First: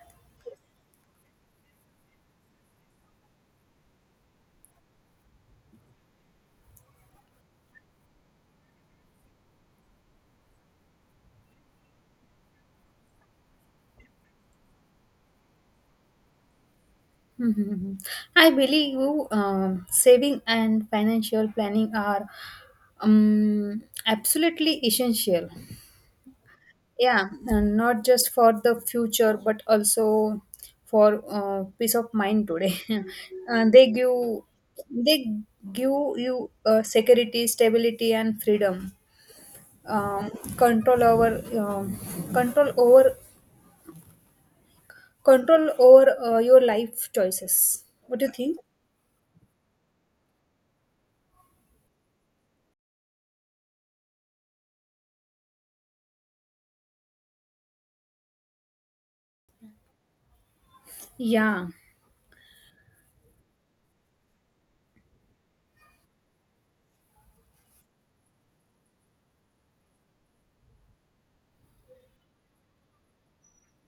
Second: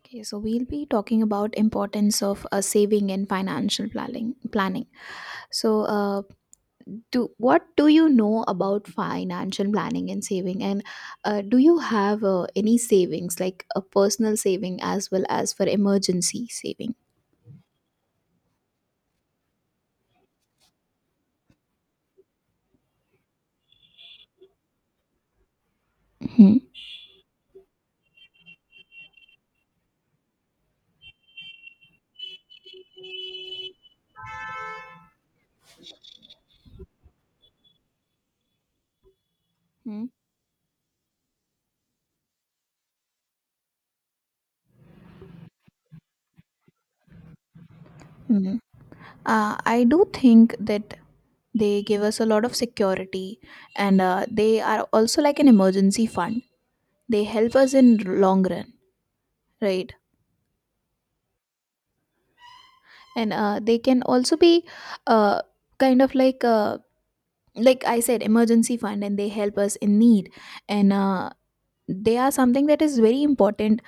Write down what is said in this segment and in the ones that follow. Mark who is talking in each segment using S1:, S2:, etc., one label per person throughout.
S1: Okay, so we'll be talking about importance of saving and financial planning. So, uh, do what do you know about financial planning and saving? And do you have any savings, like a personal saving as well as for emergency saving?
S2: Mhm. I believe you. Saving and financial planning are absolutely essential.
S1: Hmm.
S2: Yeah, and not just for the future, but also for peace of mind today. uh, they give they give you security, stability, and freedom.
S1: Hmm.
S2: Um, Control over control over your life choices. What do you
S1: Hmm.
S2: think?
S1: I do think that they give us a lot of security, and they are also like an emergency fund. They help us in long run, right?
S2: Yeah.
S1: And they can also be uh, kind of like I said emergency fund, and they help us in need. And they are something that is very important,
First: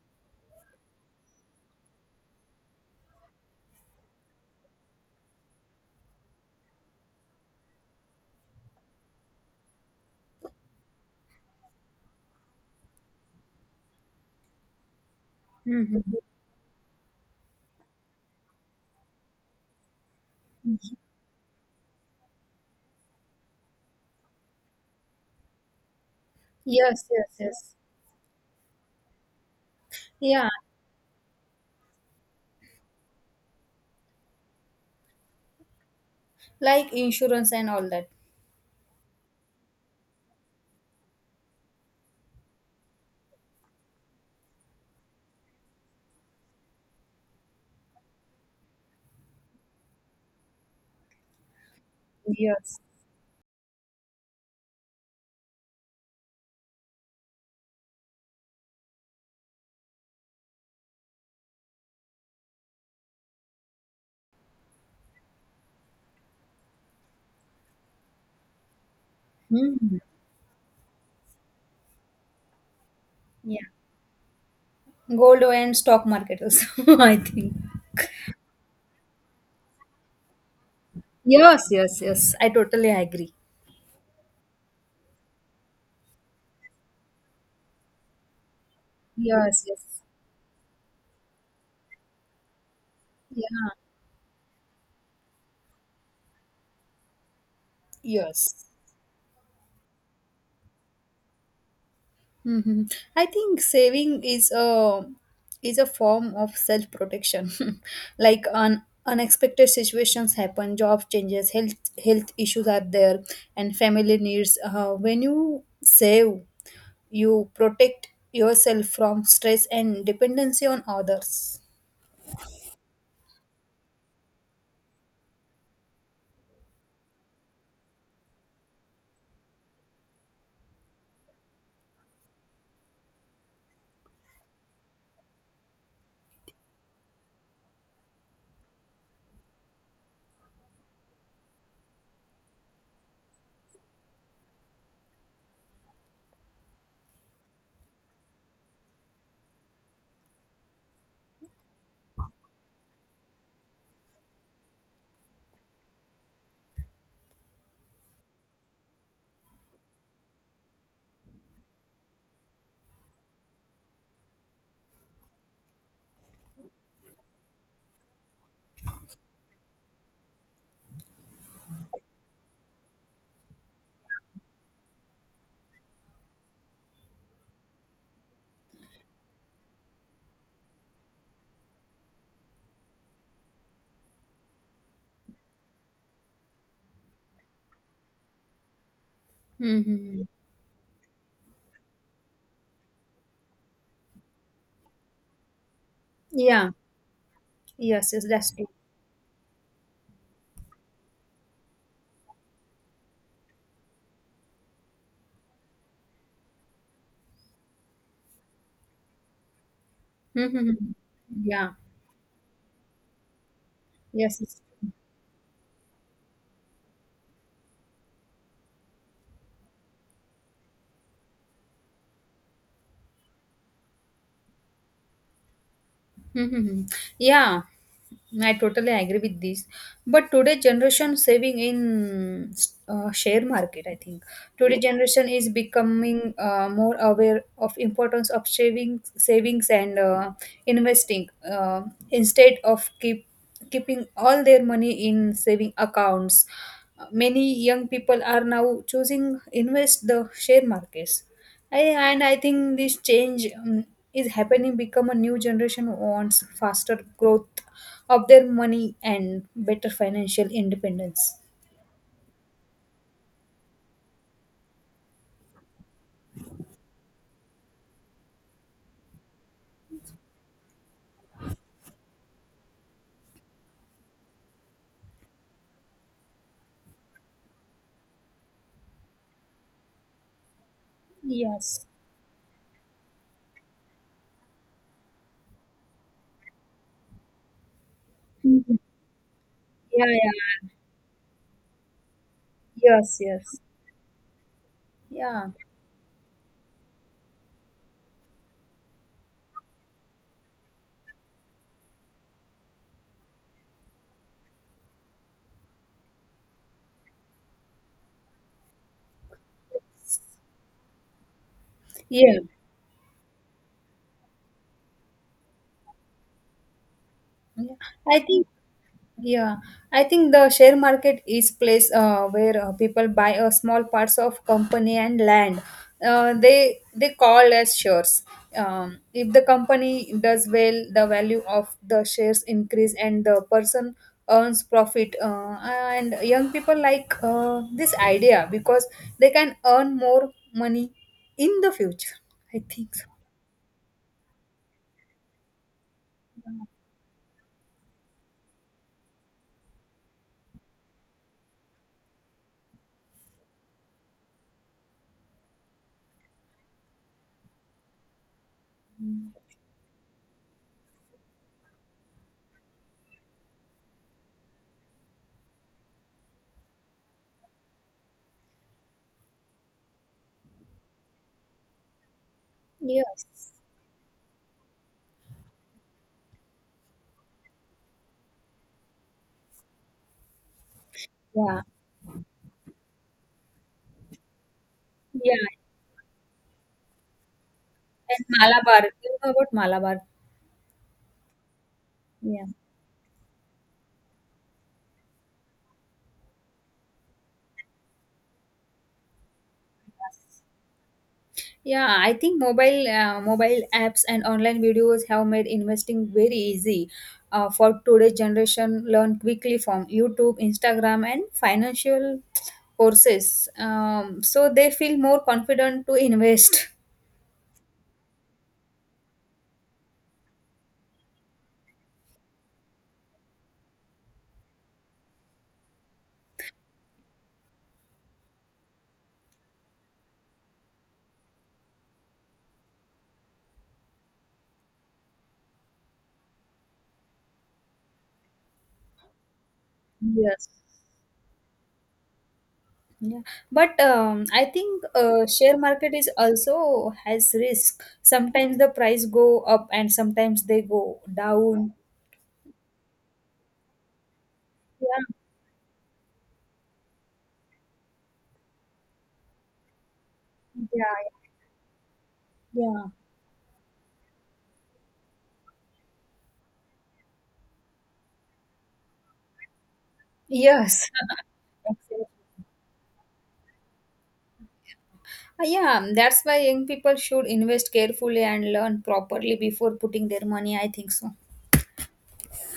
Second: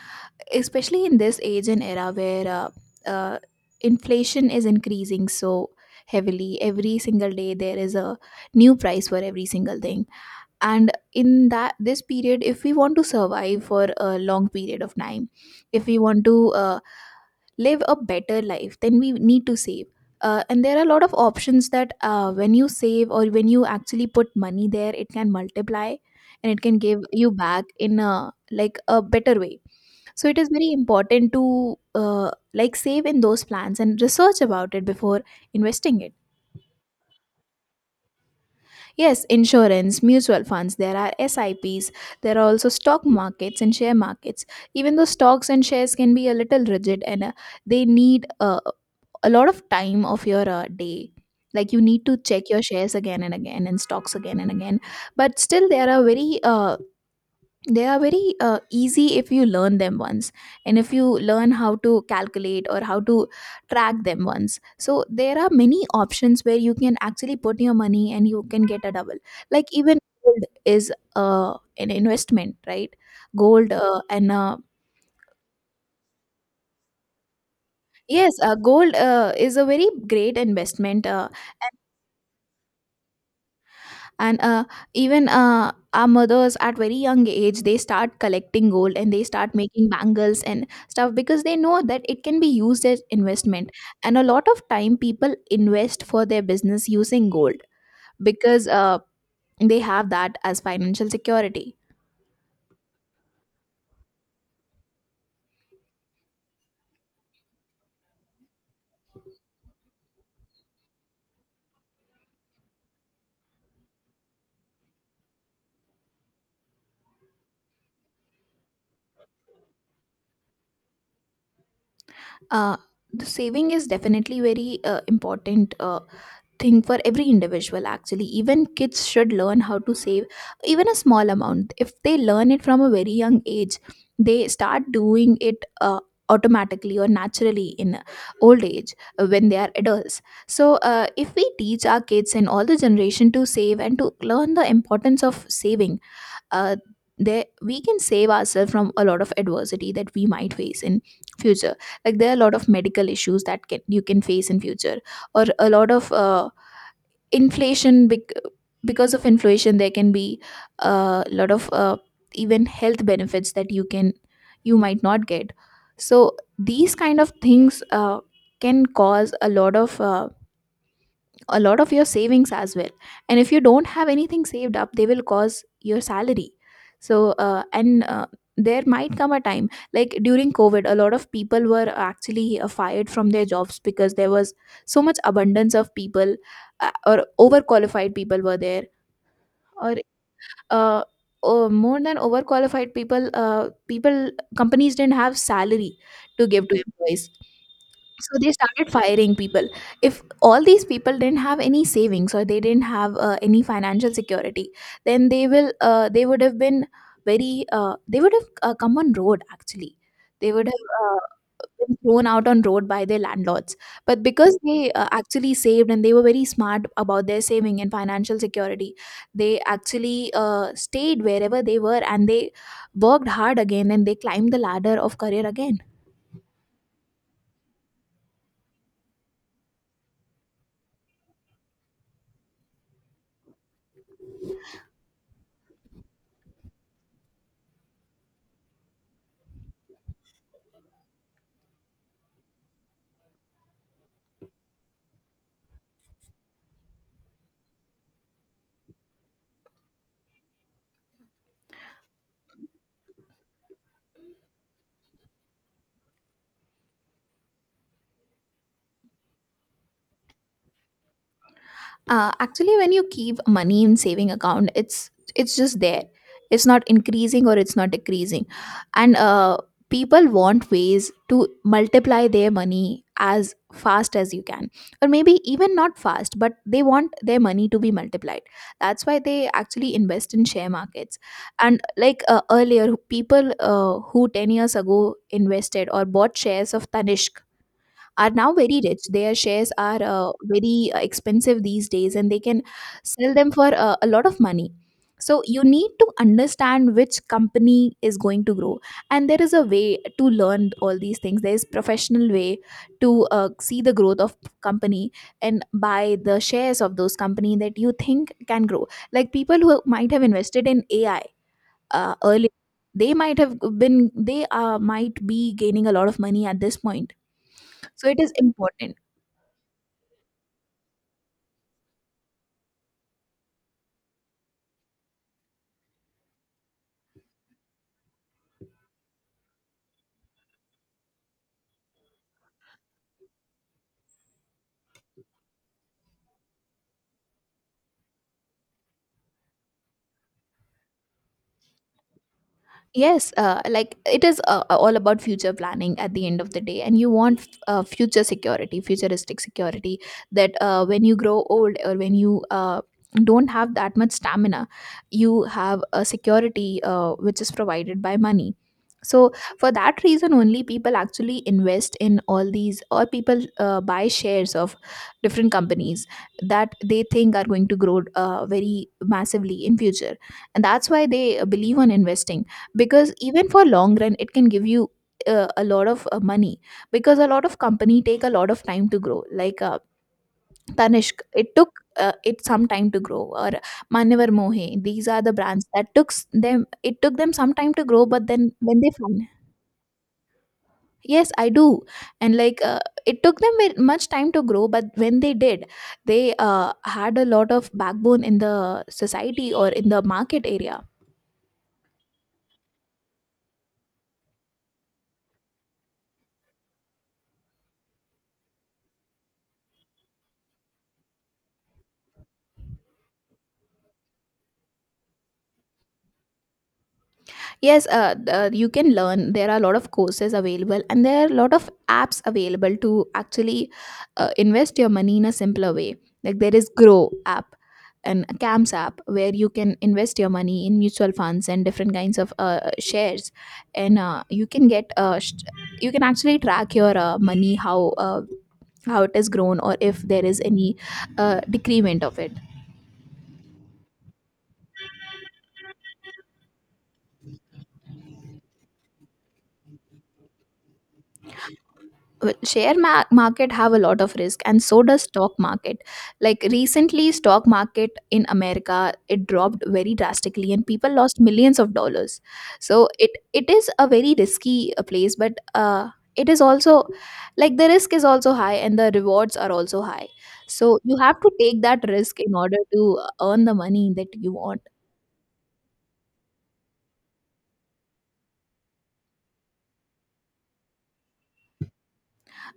S1: especially in this age and era where uh, inflation is increasing so heavily. Every single day there is a new price for every single thing, and in that this period, if we want to survive for a long period of time, if we
S2: Hmm.
S1: want to live a better life, then we need to save. And there are a lot of options that when you save or when you actually put money there, it can multiply and it can give
S2: Yes, yes,
S1: you back
S2: yes.
S1: in a like a better way. So it is
S2: Yeah,
S1: very important to like save in those plans and research about it before investing it.
S2: like insurance and all that.
S1: Yes, insurance, mutual funds, there are S I Ps. There are also stock markets and share markets. Even though stocks and shares can be a little rigid, and they need a lot of time of your day. Like you need to check your
S2: Yes.
S1: shares again and again and stocks again and again. But still, there are very they are very easy if you learn them once, and if you learn how to calculate or how to track them once, so there are many options where you can actually put your money and you can get a double. Like even
S2: Hmm.
S1: gold is an investment, right?
S2: Yeah.
S1: Gold and
S2: Gold and stock market also, I think.
S1: yes, gold is a very great investment
S2: Yes, yes, yes. I totally agree.
S1: and Even our mothers at very young age, they start collecting gold and they start
S2: Yes,
S1: making
S2: yes.
S1: bangles and stuff because they know that it can be used as
S2: Yeah.
S1: investment. And a lot of time people invest for their business using gold,
S2: Yes.
S1: because they have that as financial security.
S2: Hmm. I think saving is a form of self protection. Like unexpected situations happen, job changes, health issues are there, and family needs. When you save you protect yourself from stress and dependency on others.
S1: uh, the saving is definitely very important thing for every individual. Actually, even kids should learn how to save. Even a small amount if they learn it from a very young age, they start doing it automatically or naturally in old age when they are adults. So if we teach our kids and all the generation to save and to learn the importance of saving, uh, there we can save ourselves from a lot of adversity that we might face in future. Like there are a lot of medical issues that can you can face in future, or a lot of inflation bec- because of inflation there can be a lot of even health benefits that you can you might not get. So these kind of things can cause a lot of a lot of your savings as well, and if you don't have anything saved up, they will cause your salary. So and there might come a time, like during covid a lot of people were actually fired from their jobs because there was so much abundance of people, or overqualified people were there, or
S2: Mm-hmm.
S1: uh, more than overqualified people, companies didn't have salary to give
S2: Yeah.
S1: to employees,
S2: Yes, yes,
S1: so
S2: that's
S1: they
S2: true.
S1: started firing people. If all these people didn't have any savings or they didn't have any financial security, then they would have been very they would have come on road actually. They would
S2: Mm-hmm.
S1: have
S2: Yeah.
S1: been thrown out on road by their landlords. But
S2: Yes.
S1: because
S2: Yes.
S1: they actually saved and they were very smart about their saving and financial security, they actually stayed wherever they were, and they worked hard again and they climbed the ladder of career again.
S2: Mm-hmm. Yeah. I totally agree with this. But today generation saving in share market, I think. Today generation is becoming more aware of importance of savings and investing instead of keeping all their money in saving accounts. Many young people are now choosing invest the share markets. I, and I think this change is happening become a new generation who wants faster growth of their money and better financial independence.
S1: Actually, when you keep money in saving account, it's just there. It's not increasing or it's not decreasing. And people want ways to multiply their money as fast as you can, or maybe even not fast, but they want their money to be multiplied. That's why they actually invest in share markets. And
S2: Yes.
S1: like earlier people who 10 years ago invested or bought shares of tanishq are now
S2: Mhm.
S1: very rich. Their shares are
S2: Yeah, yeah.
S1: very expensive these days and they can
S2: Yes,
S1: sell them
S2: yes.
S1: for a lot of money. So
S2: Yeah,
S1: you need to understand which company is going to grow. And there is a way to learn all these things. There is professional way to see the growth of company and buy the shares of those company that you think can grow. Like people who might have invested in AI
S2: yeah.
S1: earlier, they might have been they might be gaining a lot of money at this point.
S2: Yeah.
S1: So it
S2: I
S1: is
S2: think.
S1: important.
S2: Yeah, I think the share market is place where people buy a small parts of company and land. They call as shares. If the company does well, the value of the shares increase and the person earns profit. And young people like this idea because they can earn more money in the future. I think so.
S1: Yes, like it is all about future planning at the end of the day, and you want future security, futuristic security. That when you grow old or when you don't have that much stamina, you have a security which is provided by money. So for that reason only, people actually invest in all these, or people buy shares of different companies that they think are going to grow very massively in future, and that's why they believe on investing, because even
S2: Yes.
S1: for long run it can give you a lot of money. Because a lot of company take a lot of time to grow, like tanishq, it
S2: Yeah.
S1: took it some time to grow. Or Manyavar Mohe, these are the
S2: Yeah.
S1: brands that took s- them it took them some time to grow, but
S2: And
S1: then when
S2: Malabar. Do
S1: they found.
S2: you know about Malabar?
S1: Yes, i do. And
S2: Yeah.
S1: like it took them very much time to grow, but when they did, they had a lot of backbone in the society or in the market area.
S2: Yeah, I think mobile apps and online videos have made investing very easy for today's generation. Learn quickly from YouTube, Instagram, and financial courses, so they feel more confident to invest.
S1: Yes, you can learn. There are a lot of courses available, and there are a lot of apps available to actually invest your money in a simpler way. Like there is Grow app and Camps app where you can invest your money in mutual funds and different kinds of shares, and you can you can actually track your money, how it has grown or if there is
S2: Yes.
S1: any decrement of it.
S2: Yeah, but I think share market is also has risk. Sometimes the price go up and sometimes they go down.
S1: Well, market have a lot of risk, and so
S2: Yeah,
S1: does stock market. Like recently stock market in america, it dropped very drastically and people
S2: yeah,
S1: lost millions of dollars. So
S2: yeah.
S1: it is a very risky place, but it is also like the risk is also high and the rewards are also high. So
S2: Yes.
S1: you have to take that
S2: Exactly.
S1: risk in order to earn the money that you want.
S2: Yeah, that's why young people should invest carefully and learn properly before putting their money. I think so.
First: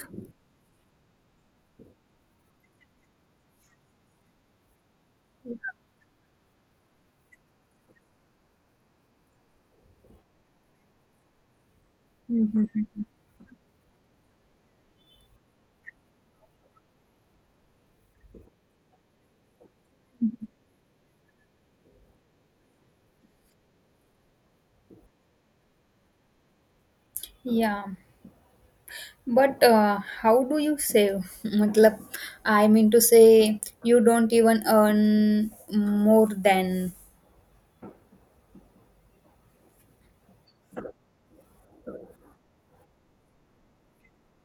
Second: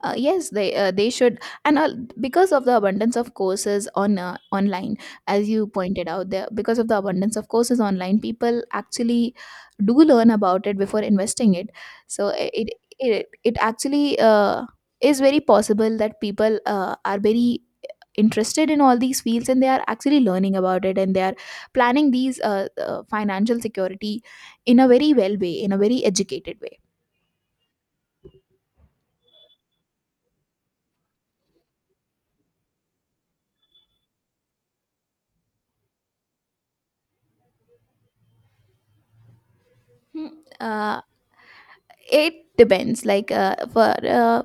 S1: Yes, they should. And because of the abundance of courses on online, as you pointed out there, because of the abundance of courses online, people actually do learn about it before investing it. So
S2: Mhm.
S1: it actually is very possible that people are very interested in all these fields, and they are actually learning about it, and they are planning these financial security in a very well way, in a very educated way.
S2: Yeah, but how do you save? मतलब, I mean to say, you don't even earn more than.
S1: Hmm. Uh, it depends, like for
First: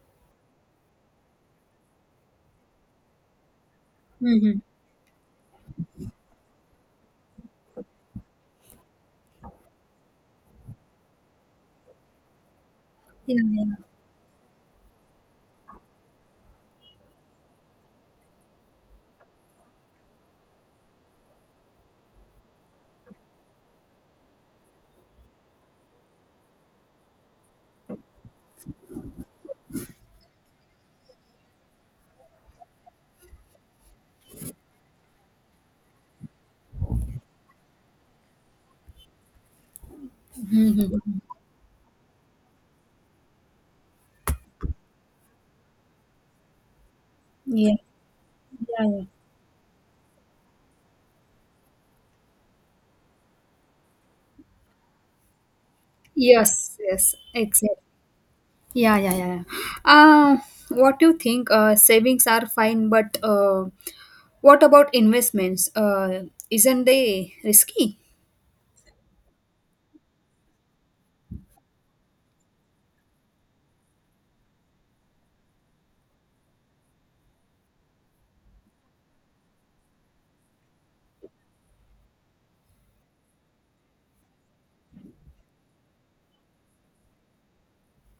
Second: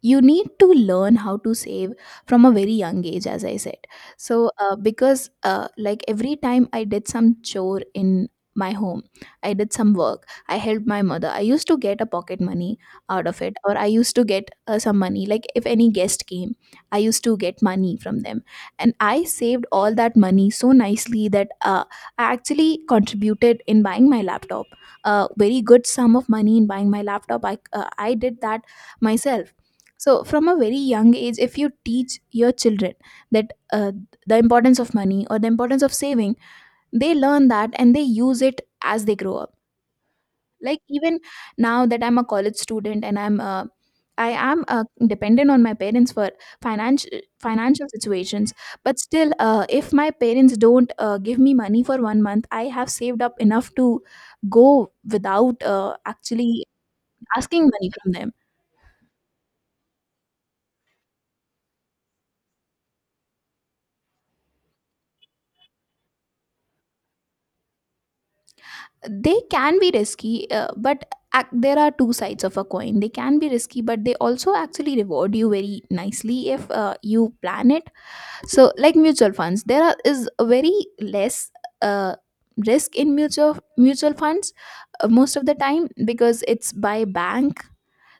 S1: you need to learn how to save from a very young age, as I said. So
S2: Mhm.
S1: because like every time I did some chore in my home, I did some work, I helped my mother, I used to get a pocket money out
S2: Yeah,
S1: of it,
S2: yeah.
S1: or I used to get some money, like if any guest came I used to get money from them, and I saved all that money so nicely that I actually contributed in buying my laptop, a very good sum of money in buying my laptop. I did that myself. So from a very young age, if you teach your children that the importance of money or the importance of saving, they learn that and they use it as they grow up. Like
S2: Mhm.
S1: even now that I'm a college student and I'm I am dependent on my parents for financial
S2: Yeah.
S1: financial situations,
S2: Yeah,
S1: but
S2: yeah.
S1: still, if my parents don't give me money for 1 month, I have saved up enough to go without actually
S2: Yes, yes,
S1: asking
S2: exactly.
S1: money from them.
S2: Yeah, yeah, yeah. Yeah. Uh, what do you think? Savings are fine, but what about investments? Isn't they risky?
S1: They can be risky, but there are two sides of a coin. They can be risky, but they also actually reward you very nicely if you plan it. So like mutual funds, is a very less uh, risk in mutual funds most of the time, because it's by bank.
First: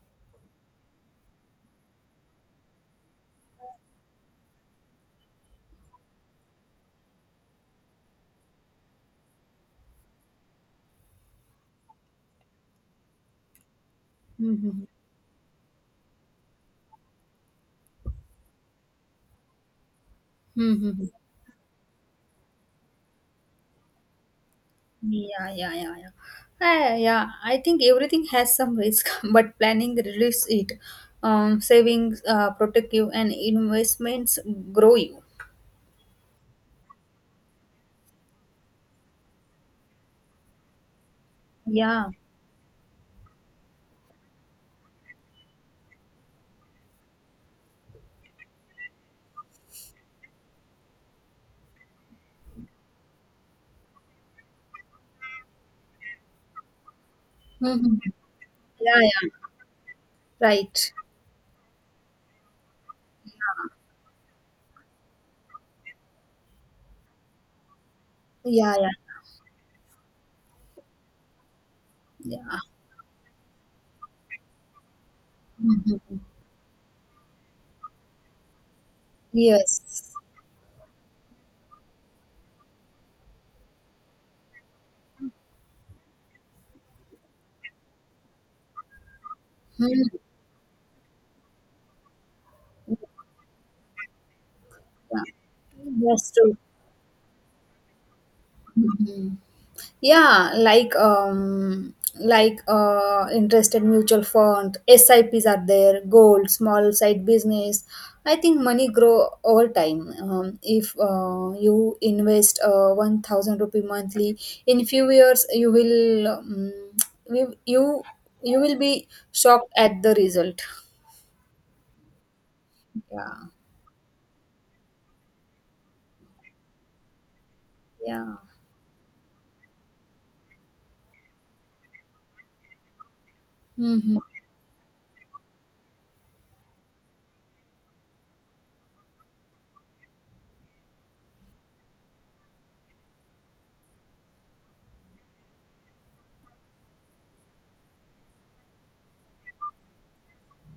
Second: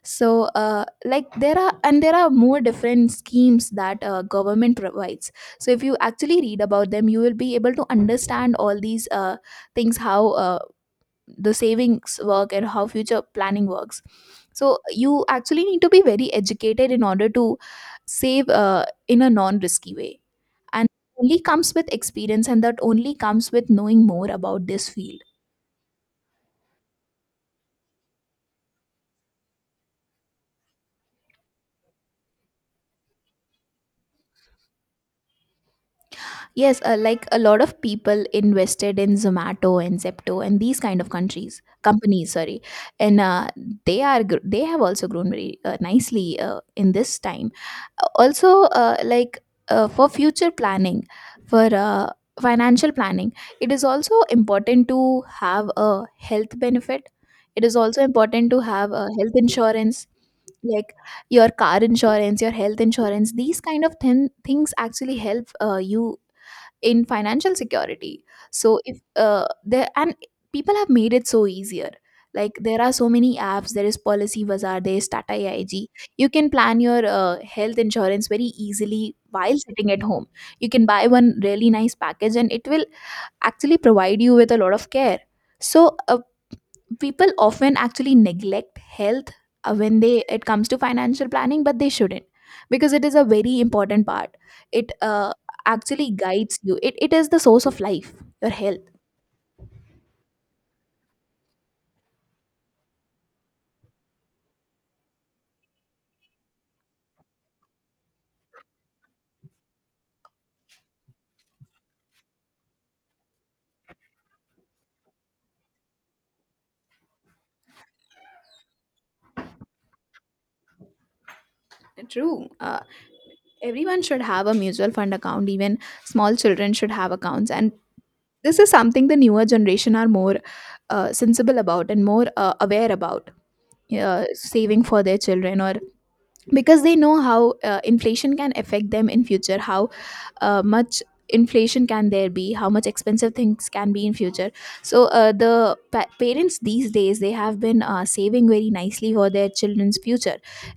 S1: So like there are, and there are more different schemes that government provides. So if you actually read about them, you will be able to understand all these things, how the savings work and how future planning works. So
S2: Mm-hmm.
S1: you actually need to be very educated in order to save in a non risky way, and
S2: Mm-hmm.
S1: only comes with experience, and that only comes with knowing more about this field.
S2: Yeah, yeah, yeah, yeah. Yeah, I think everything has some risk, but planning relieves it. Savings protect you, and investments grow you.
S1: Yes, like a lot of people invested in Zomato and Zepto, and these kind of countries,
S2: Yeah.
S1: companies, sorry, and they are they have also grown very nicely in this time. Also, like for future planning, for financial planning, it is also important to have a health benefit. It is
S2: Mm-hmm.
S1: also important to have
S2: Yeah,
S1: a
S2: yeah.
S1: health insurance,
S2: Right.
S1: like your car insurance, your health insurance. These kind of things actually help you in financial security.
S2: Yeah,
S1: So
S2: yeah,
S1: if there and people have made it so easier, like
S2: yeah.
S1: there are so many apps, there is Policy Bazaar, there is Tata AIG.
S2: Mhm.
S1: You can plan your health insurance very easily while sitting at
S2: Yes.
S1: home. You can buy one really nice package, and it will actually provide you with a lot of care. So people often actually neglect health when they it comes to financial planning, but they shouldn't, because it is a very important part. It actually
S2: That's true.
S1: guides you. It is the source of life, your health.
S2: Mhm. Yeah, like interested mutual fund, S I P's are there, gold, small side business. I think money grow over time. If you invest 1000 rupee monthly, in few years you will you you you will be shocked at the result.
S1: True.
S2: Yeah,
S1: Everyone should have a mutual fund account. Even small children should have accounts, and
S2: yeah,
S1: this is something the newer generation are more sensible about and more aware about,
S2: hmm,
S1: saving for their children, or because they know how inflation can affect them in future, how much inflation can there be, how much expensive things can be in future. So the parents these days, they have been saving very nicely for their children's future.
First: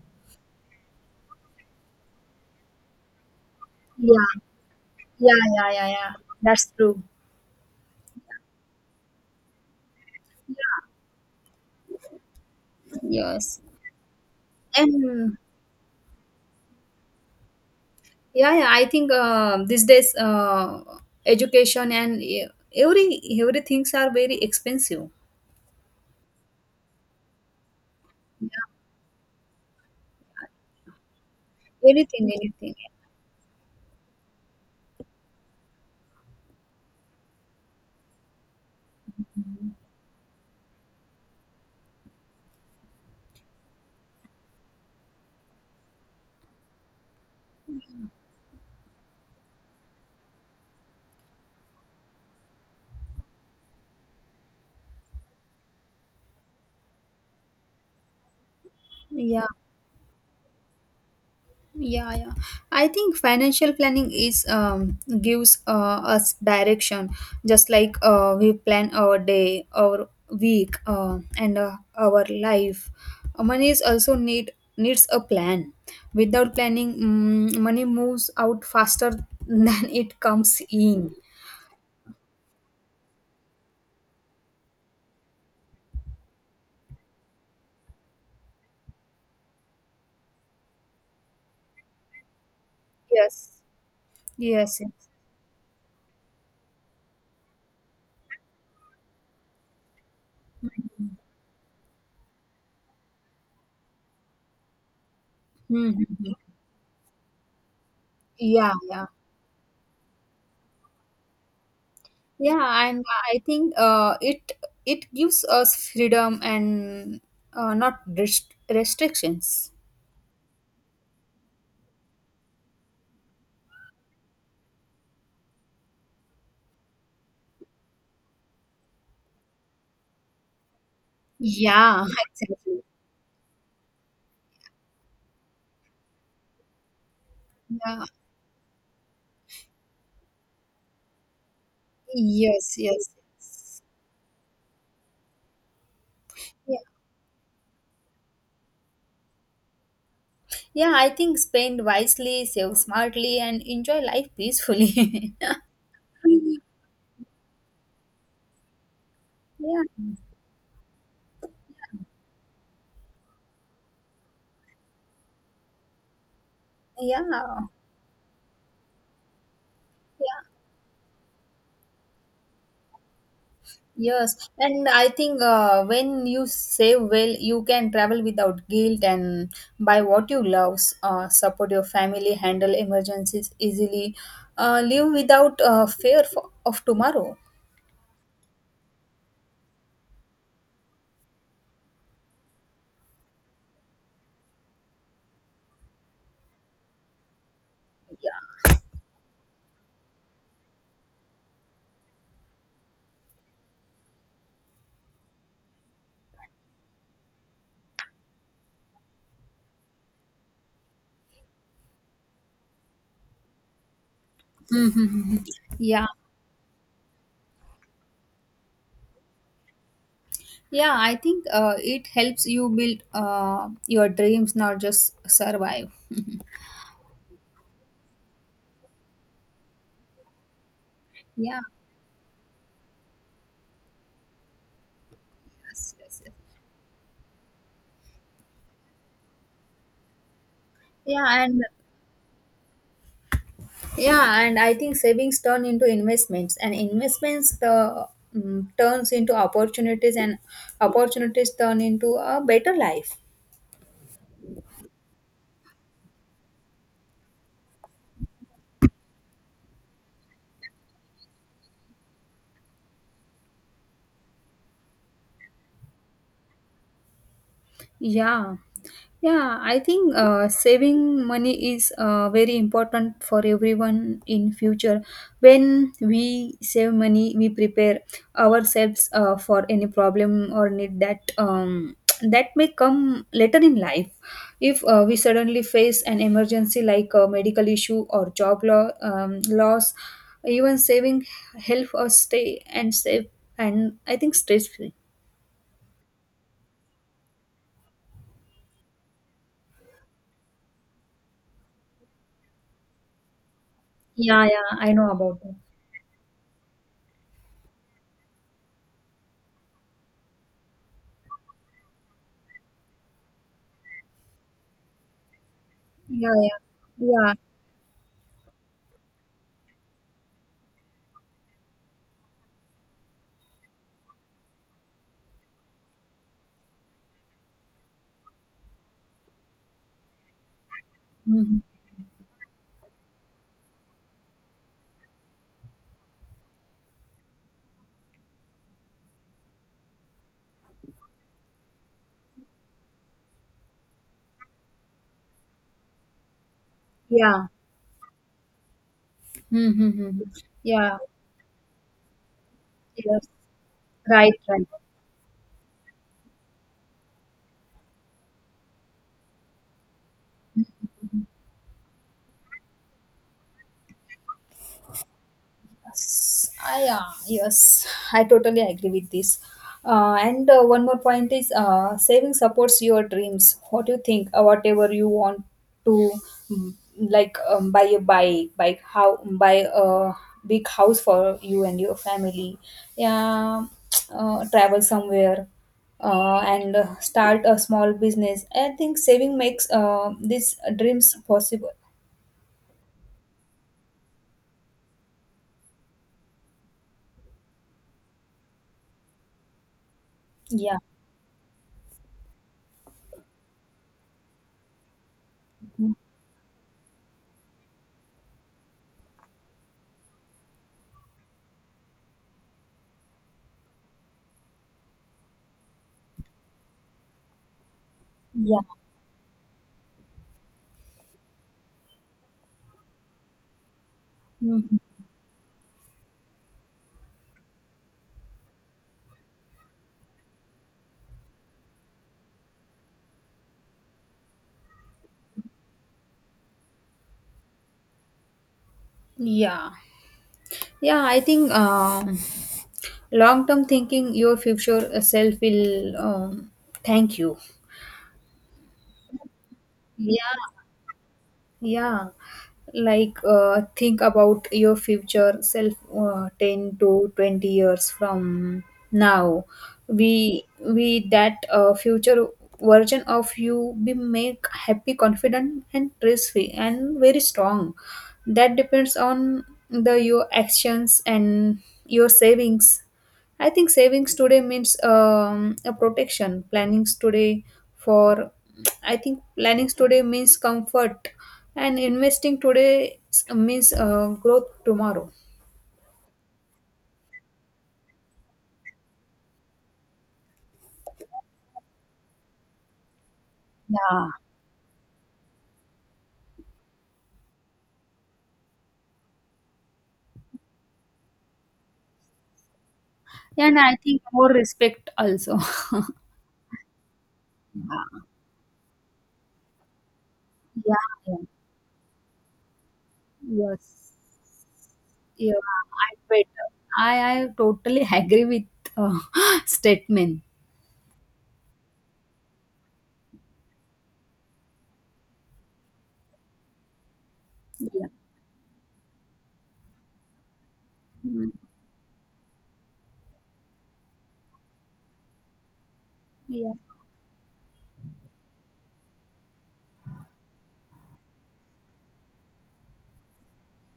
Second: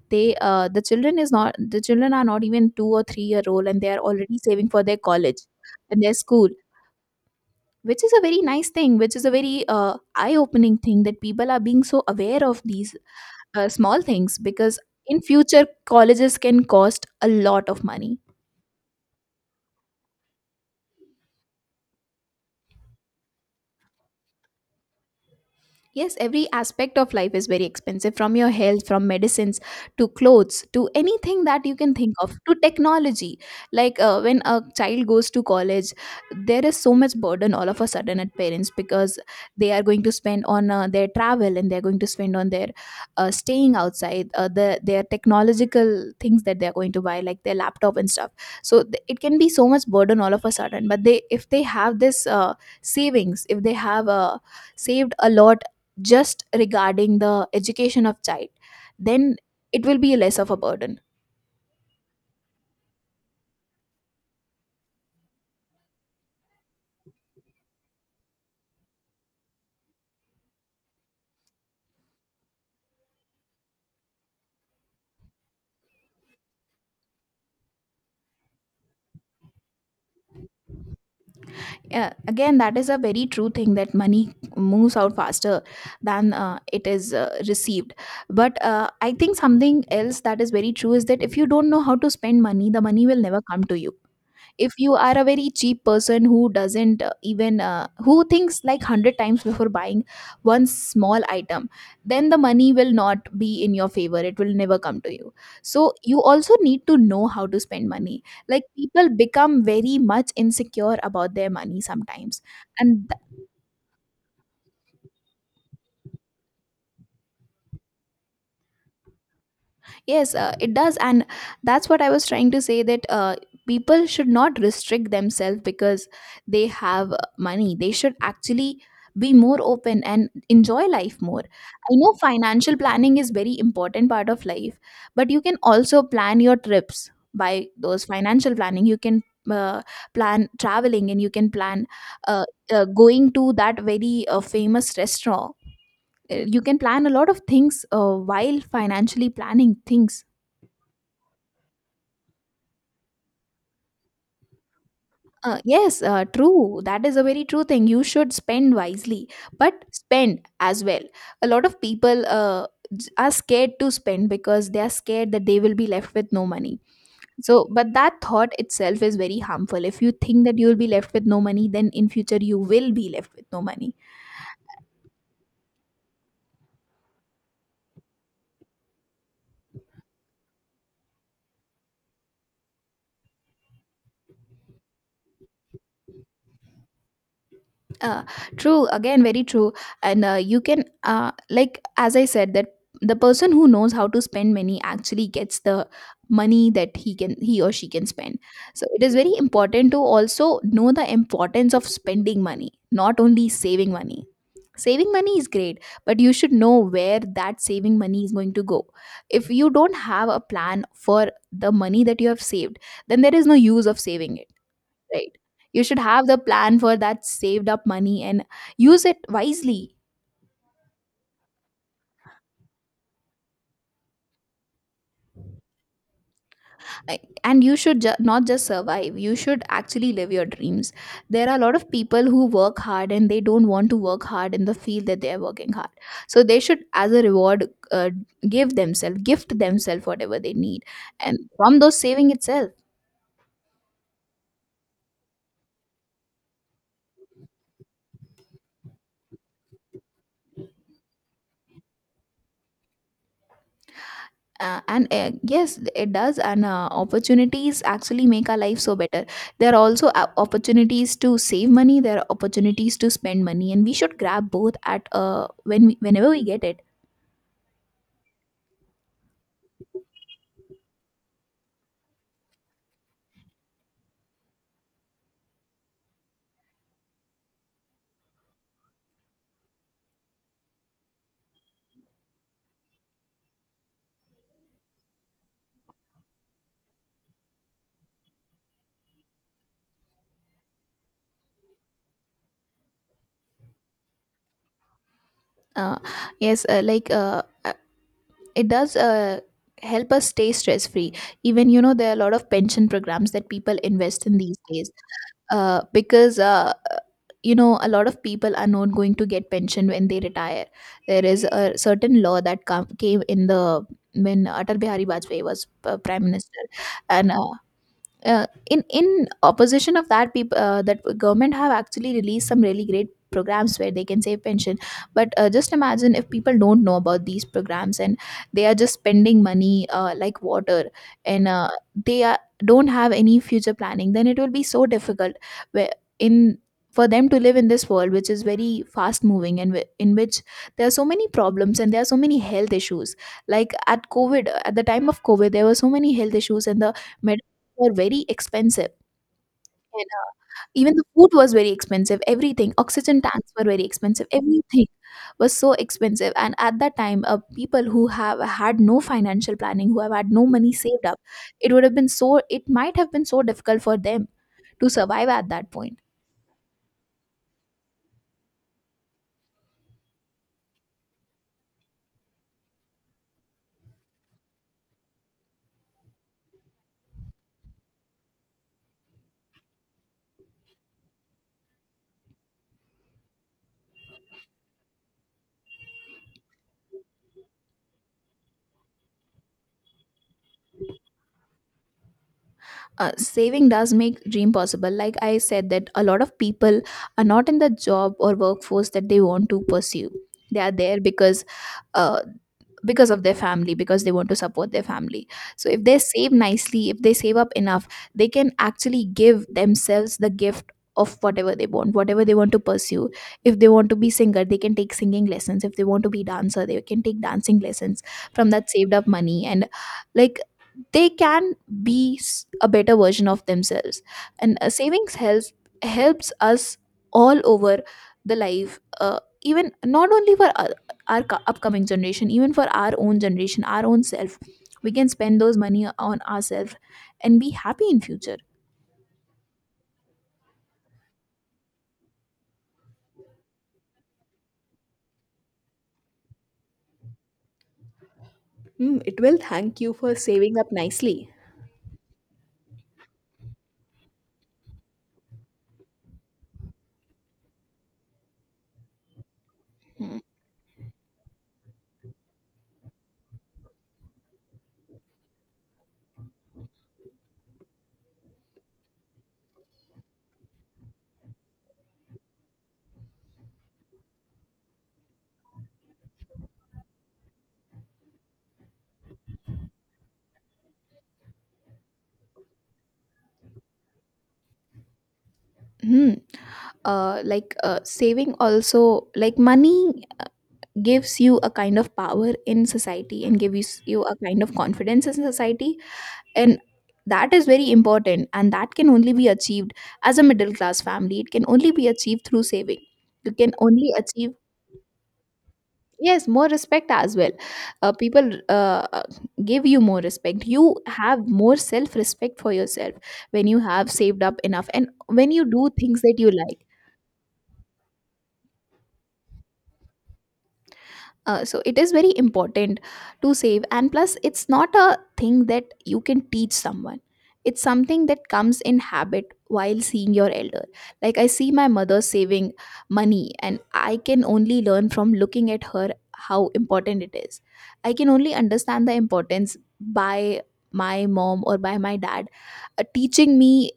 S1: The children are not even 2 or 3-year old, and they are
S2: yeah,
S1: already saving for their college
S2: yeah, yeah, yeah,
S1: and
S2: yeah.
S1: their school,
S2: That's true.
S1: which is a very nice thing, which is a very eye opening
S2: Yeah.
S1: thing, that people are being so aware of these
S2: Yes.
S1: small things, because in
S2: And
S1: future colleges can cost a lot of money.
S2: yeah, yeah, I think these days education and every things are very expensive.
S1: Yes, every aspect of life is very expensive, from your
S2: Yeah,
S1: health, from medicines to clothes to anything that you can think of,
S2: anything,
S1: to
S2: anything.
S1: technology. Like when a child goes to college, there is so much burden all of a sudden at parents, because they are going to spend on their travel, and they're going to spend on their staying outside, their technological things that they're going to buy, like their laptop and stuff. So it can be so much burden all of a sudden. But they, if they have this savings, if they have saved a lot just regarding the education of child, then
S2: Yeah,
S1: it will be less of a burden.
S2: yeah, yeah. I think financial planning is gives us direction, just like we plan our day, our week, and our life. Money is also needs a plan. Without planning, money moves out faster than it comes in.
S1: Yeah, again, that is a very true thing, that money moves out faster than it is received. But I think something else that is very true is that if you don't know how to spend money, the money will never
S2: Yes.
S1: come to you. If
S2: Yes.
S1: you
S2: Yes.
S1: are a very cheap person who doesn't even who thinks like 100 times before buying one small item, then the money will not be in your favor. It will never come to you. So you
S2: Mm-hmm.
S1: also need to know how to spend money, like
S2: Yeah, yeah.
S1: people become very much insecure about their money sometimes.
S2: Yeah, and
S1: And
S2: I think it gives us freedom and not restrictions.
S1: yes, it does, and that's what I was trying to say, that people should not restrict themselves because they have money. They should actually be more open and enjoy life more. I
S2: Yeah,
S1: know financial
S2: exactly.
S1: planning is very important part of life, but you can also plan your trips by those
S2: Yeah.
S1: financial planning. You can uh, plan traveling, and you can plan uh,
S2: Yes, yes.
S1: going to that
S2: Yes.
S1: very famous restaurant. You can
S2: Yeah.
S1: plan a lot of things while financially planning things.
S2: Yeah, I think spend wisely, save smartly, and enjoy life peacefully.
S1: Yes, true. That is a very true thing. You should spend wisely,
S2: Yeah,
S1: but spend as well. A lot of people are scared to spend because they are scared that they will be left with no money.
S2: yeah,
S1: So, but that thought itself is very harmful. If you think
S2: yeah.
S1: that you will be left with no money, then in future you will be left with no money.
S2: Yes, and I think when you save well, you can travel without guilt and buy what you love, support your family, handle emergencies easily, live without fear of tomorrow.
S1: Uh, True, again, very true. And you can, like, as I said, that the person who knows how to spend money actually gets the money that he or she can spend. So it is very important to also know the importance of spending money, not only saving money. Saving money is great, but you should know where that saving money is going to go. If you don't have a plan for the money that you have saved, then there is no use of saving it, right?
S2: Mm-hmm.
S1: You should
S2: Yeah,
S1: have the plan for that saved up money, and use it wisely.
S2: yeah, I think it helps you build your dreams, not just survive.
S1: And you should not just survive, you should actually live your dreams. There are a
S2: Yeah,
S1: lot of people who work hard, and they don't want to work hard in the field that they are working hard.
S2: yes, yes, yes.
S1: So they should, as a reward, uh, give themselves, gift themselves whatever they need.
S2: Yeah,
S1: And
S2: and
S1: from those saving itself,
S2: Yeah, and I think savings turn into investments, and investments the mm turns into opportunities, and opportunities turn into a better life.
S1: and yes it does, and opportunities actually make our life so better. There are also opportunities to save money, there are opportunities to spend money, and we should grab both at whenever we get it.
S2: Yeah, yeah. I think saving money is very important for everyone in future. When we save money, we prepare ourselves for any problem or need that may come later in life. If we suddenly face an emergency like a medical issue or job loss, even saving help us stay and save and I think stress free.
S1: uh, yes, it does help us stay stress free. Even, you know, there are a lot of pension programs that people invest in
S2: Yeah,
S1: these
S2: yeah.
S1: days,
S2: I know about that.
S1: because you know, a lot of people are not going to get pension when they retire. There is a certain law that came in the, when Atal Bihari Vajpayee was prime
S2: Yeah,
S1: minister,
S2: yeah,
S1: and
S2: yeah,
S1: in opposition of that people, that government have actually released some really great programs where they can save pension. But just imagine if people don't know about these programs, and they are just spending money like water, and
S2: mhm,
S1: they are, don't have any future planning, then it will be so difficult, where in for them to live in this world, which is very fast moving, and in which there are so many problems and there are so many health issues. Like at COVID, at the time of COVID, there were so many health issues, and the
S2: yeah,
S1: were very expensive, and,
S2: mm-hmm,
S1: even
S2: yeah,
S1: the food was very expensive, everything. Oxygen
S2: yes,
S1: tanks were very expensive.
S2: right, right.
S1: Everything was so expensive, and at that time, people who have had no financial planning, who have had no money saved up, it would have been so, it might have been so difficult for them to survive at that point.
S2: Yes, I totally agree with this. And one more point is saving supports your dreams. What do you think? Whatever you want to, like buy a bike, buy a big house for you and your family. Yeah, travel somewhere. And start a small business. I think saving makes these dreams possible.
S1: Saving does make dream possible, like I said, that a lot of people are not in the job or workforce that they want to pursue. They are
S2: Yeah,
S1: there because uh, of their family, because they want to support their family. So if
S2: Mm-hmm.
S1: they save nicely, if they save up enough, they can actually give themselves the gift of whatever they want, whatever they want to pursue. If they want to be singer, they can take singing lessons. If they want to be dancer, they can take dancing lessons from
S2: Yeah,
S1: that saved up money, and like they can be a better version of themselves. And
S2: Mhm.
S1: savings helps, helps us all over the life, even not only for our upcoming generation, even for our own generation, our own self, we can spend those money on ourselves and be happy in future.
S2: Yeah. Yeah, I think long term thinking, your future self will thank you.
S1: Hmm, it will thank you for saving
S2: Yeah,
S1: up nicely.
S2: yeah, like think about your future self 10 to 20 years from now.
S1: Hmm.
S2: We we that future version of you, be make happy, confident, and stress free, and very strong. That depends on the your actions and your savings. I think savings today means a protection. Plannings today for I think plannings today means comfort, and investing today means growth tomorrow.
S1: Hmm. Saving also like money gives you a kind of power in society and gives you
S2: Yeah.
S1: a kind of confidence in society, and that is very important, and that can only be achieved as a middle class family. It can only be achieved through saving. You can
S2: And I
S1: only
S2: think
S1: achieve,
S2: more respect also.
S1: yes, more respect as well.
S2: Yeah.
S1: People give you more respect, you
S2: Yeah. Yeah.
S1: have more self respect for yourself when you have
S2: Yes.
S1: saved up enough and when
S2: Yeah,
S1: you do
S2: I
S1: things that you
S2: better.
S1: like.
S2: I totally agree with uh, statement.
S1: So it is very important to save, and plus it's not a thing that you can teach someone. It's
S2: Yeah.
S1: something that comes in habit while seeing your elder. Like I
S2: Mm.
S1: see my mother saving money, and I can only learn from looking at her how
S2: Yeah.
S1: important it is. I can only understand the importance by my mom or by my dad teaching me,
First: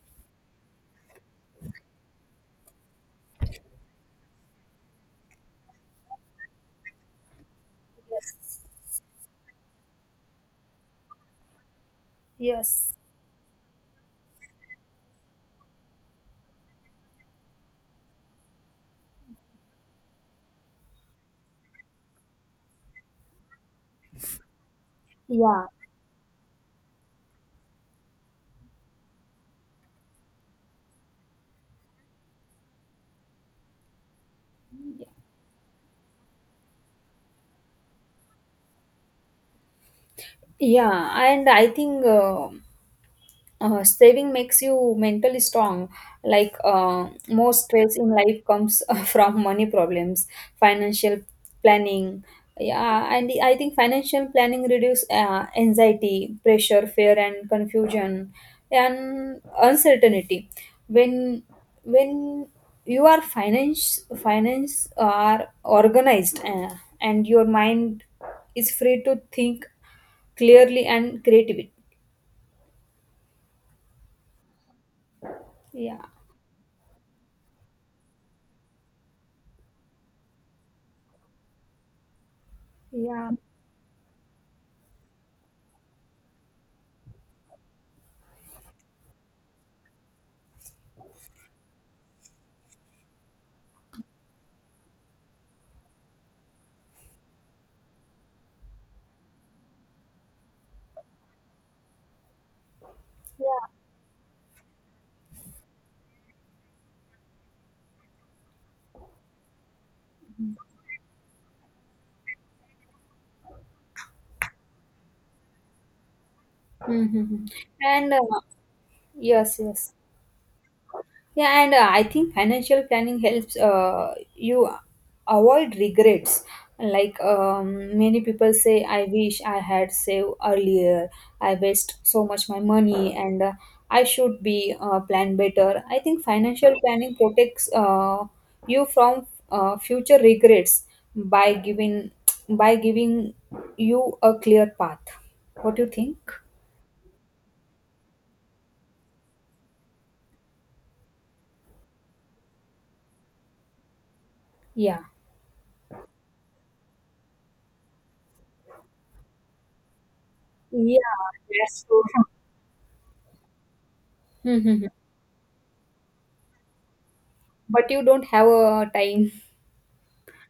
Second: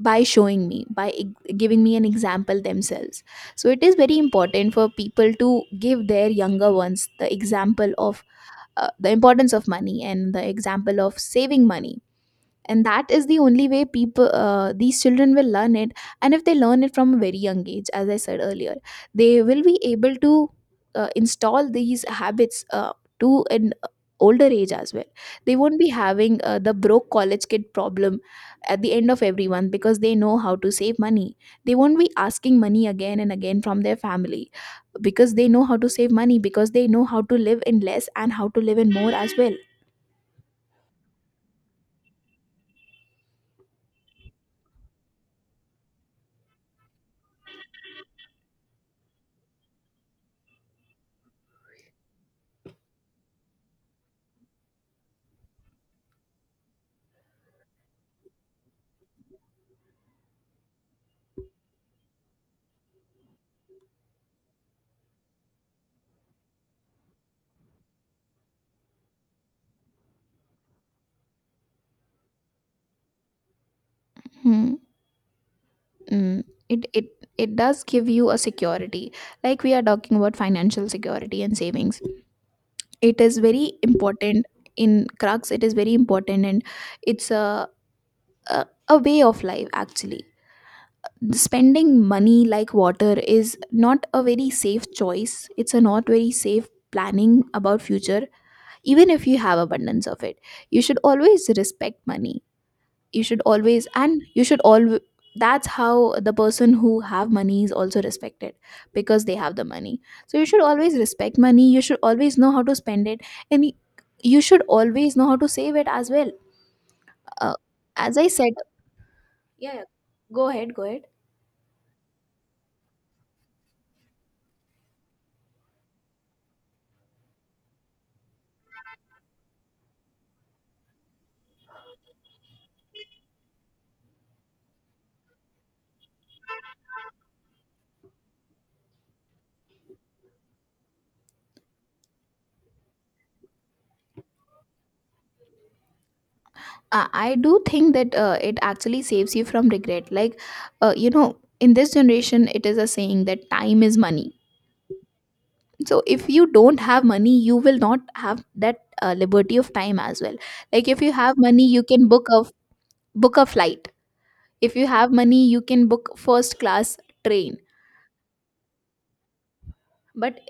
S1: by showing me, by giving me an example themselves. So it is very important for people to give their younger ones the example of
S2: Yes.
S1: the importance of money and the example of saving money, and
S2: Yes.
S1: that is the only way people, these children will learn it. And if they learn it from a very young age, as I said earlier, they will be able to install these habits, to an older age as well. They
S2: Yeah.
S1: won't be having the broke college kid problem at the end of every month, because they know how to save money. They won't be asking money again and again from their family, because they know how to save money, because they know how to live in less and how to live in more as well.
S2: Yeah. And I think. Saving makes you mentally strong, like most stress in life comes from money problems, financial planning. Yeah, and I think financial planning reduce anxiety, pressure, fear, and confusion and uncertainty. When when you are finance are organized, and your mind is free to think clearly and creatively.
S1: Hmm.
S2: Yeah,
S1: It it does give you a security. Like we are talking about financial security and savings, it
S2: yeah.
S1: is very important. In crux it is very important, and it's a, a way of life actually. Spending money like water is not a very safe choice, it's a not very safe planning about future. Even if you have abundance of it, you should always respect money, you should always, and you should always. That's how the person who have money is also respected, because they have the money. So you should always respect money, you should always know how to spend it, and y- you should always know how to save it as well.
S2: Mm-hmm.
S1: uh,
S2: And
S1: as I said,
S2: yes,
S1: yeah, yeah,
S2: yes.
S1: go ahead, go ahead.
S2: Yeah, and I think financial planning helps you avoid regrets. Like many people say, I wish I had saved earlier. I waste so much my money, and I should be planned better. I think financial planning protects you from future regrets by giving by giving you a clear path. What do you think?
S1: I do think that it actually saves you from regret. Like, you know, in this generation it is a saying that time is money.
S2: Yeah.
S1: So if you don't have money, you will not have that liberty of time as well. Like
S2: Yeah,
S1: if you have money, you
S2: that's so
S1: can book a flight.
S2: true. Hmm,
S1: If
S2: hmm, hmm.
S1: you have money, you can book first class train.
S2: But you don't have a time.
S1: but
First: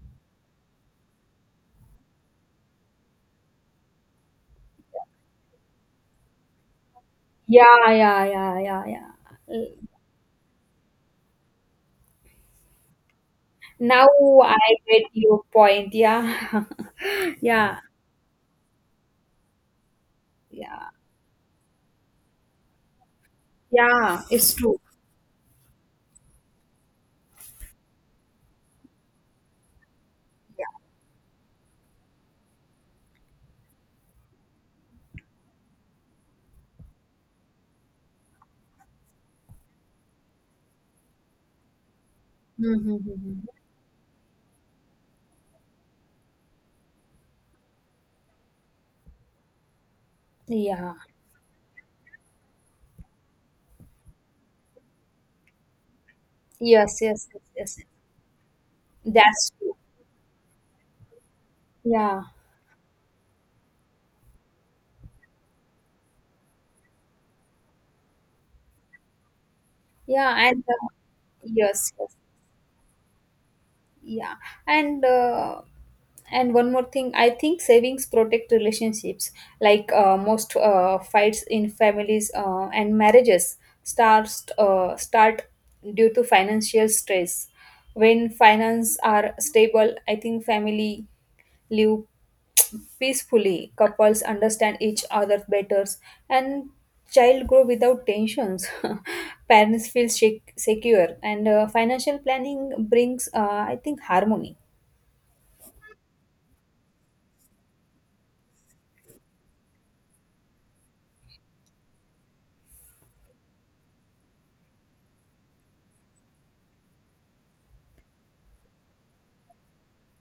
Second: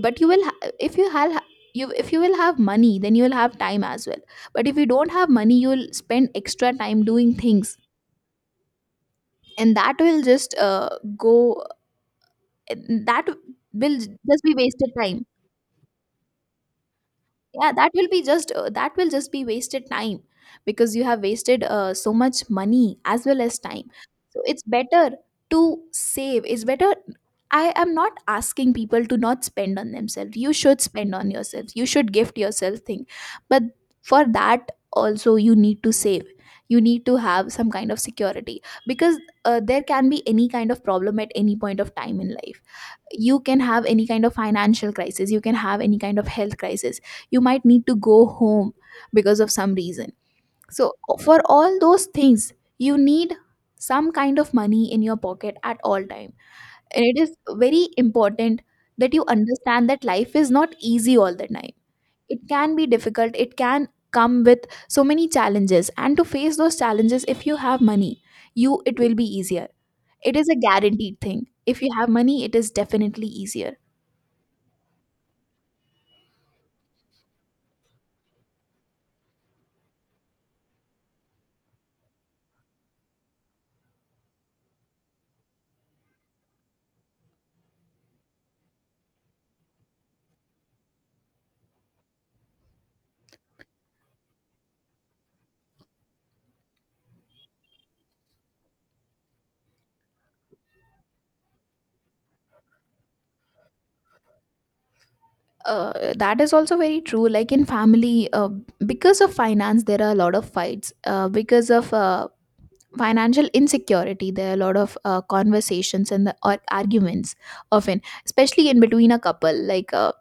S1: but you if you have, you if you will have money, then you will have time as well. But if you don't have money, you will spend extra time doing things,
S2: Yeah, yeah, yeah, yeah, yeah. Mm.
S1: and that will just go that will
S2: Now
S1: just be
S2: I
S1: wasted
S2: get
S1: time.
S2: your point. Yeah,
S1: Yeah,
S2: yeah,
S1: that will be just that will just be wasted time,
S2: yeah,
S1: because you have wasted so much money as well as time.
S2: yeah.
S1: So
S2: It's
S1: it's
S2: true.
S1: better to save, it's better. I am not asking people to not spend on themselves, you should spend on yourselves, you should gift yourself thing. But for that also you need to save. You need to have some kind of security, because there can be any kind of problem at any point of time in life.
S2: Hmm, hmm, hmm,
S1: You
S2: hmm.
S1: can have any kind of financial crisis, you can have any kind of health crisis, you might need to go home because of some reason. So
S2: Yeah.
S1: for all those things you need some kind of money in your pocket at all time.
S2: Yes,
S1: And it
S2: yes,
S1: is
S2: yes, yes.
S1: very important that you
S2: That's true.
S1: understand that life is not easy all the time.
S2: Yeah,
S1: It can be difficult, it can come with so many challenges, and to face those challenges, if you have money, you, it will be easier. It
S2: yeah,
S1: is a
S2: and
S1: guaranteed thing, if you
S2: yes,
S1: have
S2: yes.
S1: money it is definitely easier.
S2: Yeah, and uh, and one more thing, I think savings protect relationships like most fights in families and marriages start due to financial stress. When finance are stable, I think family live peacefully, couples understand each other better, and child grow without tensions. Parents feel secure, and financial planning brings, I think, harmony.
S1: That is also very true. Like in family, because of finance, there are a lot of fights. Because of financial insecurity, there are a lot of conversations and the, or arguments often, especially in between a couple. Like uh,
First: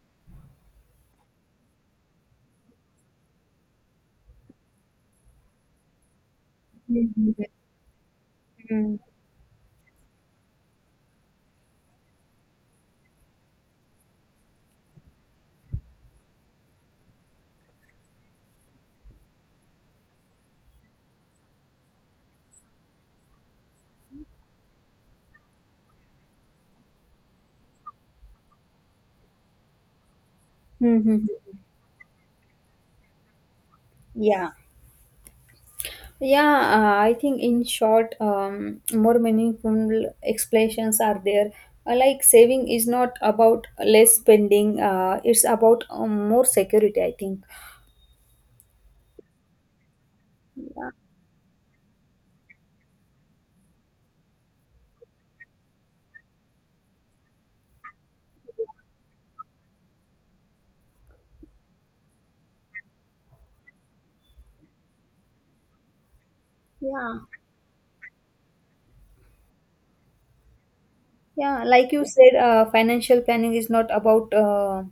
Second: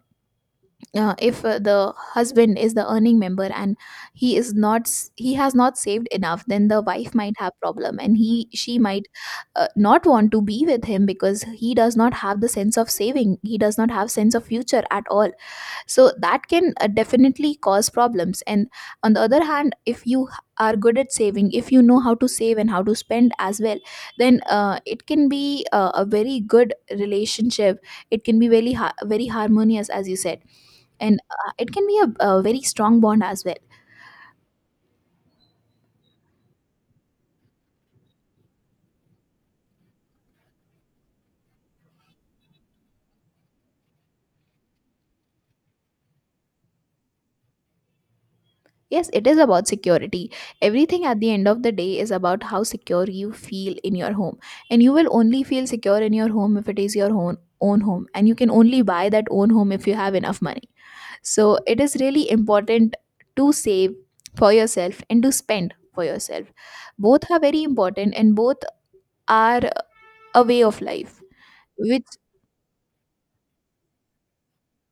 S1: uh, if the husband is the earning member, and he is not, he has not saved enough, then the wife might
S2: Mhm.
S1: have problem and he she
S2: Mm.
S1: might not want to be with him, because he does not have the sense of saving. He does not have sense of future at all. So that can definitely cause problems. And on the other hand, if you are good at saving, if you know how to save and how to spend as well, then it can be a very good relationship. It can be very harmonious, as you said, and
S2: Mhm.
S1: it can be a very strong bond as well.
S2: Yeah, yeah. I think in short, more meaningful explanations are there. Like saving is not about less spending. It's about more security. I think.
S1: Yes, it is about security.
S2: Yeah.
S1: Everything at the end of the day is about how secure you feel in your home, and you will only feel secure in your home if it is your own home, and you can only buy that own home if you have enough money. So it is really important to save for yourself and to spend for yourself.
S2: Yeah.
S1: Both are very important, and both are a way of life,
S2: Yeah, like you
S1: which
S2: said, financial planning is not about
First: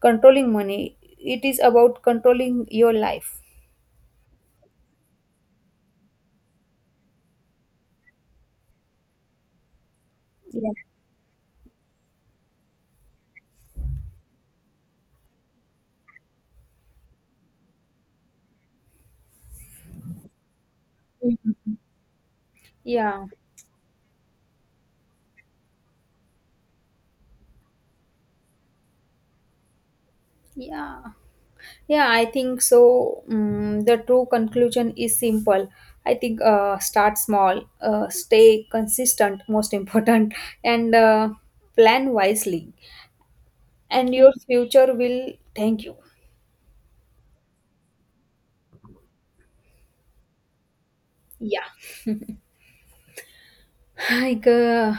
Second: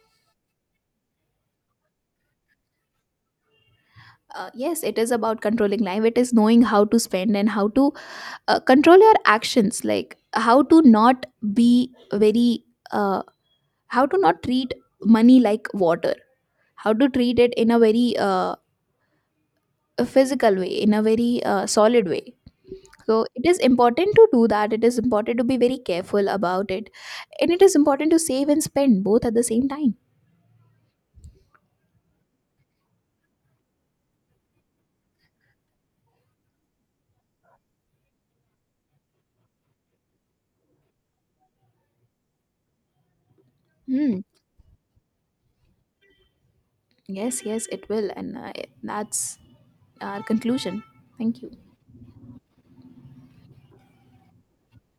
S2: controlling money. It is about controlling your life.
S1: yes, it is about controlling life. It is knowing how to spend and how to control your actions, like how
S2: Yeah.
S1: to not be very, uh, how to not treat money like water, how to treat it in a very physical way, in a very
S2: Mhm.
S1: solid way. So
S2: Yeah.
S1: it is important to do that. It is important to be very careful about it. And it is important to save and spend both at the same time.
S2: Yeah. Yeah, I think so. The true conclusion is simple. I think start small, stay consistent, most important, and plan wisely. And
S1: Hmm.
S2: your future will thank you.
S1: Yes, yes, it will. And that's our conclusion. Thank you.
S2: Yeah. Hi, girl.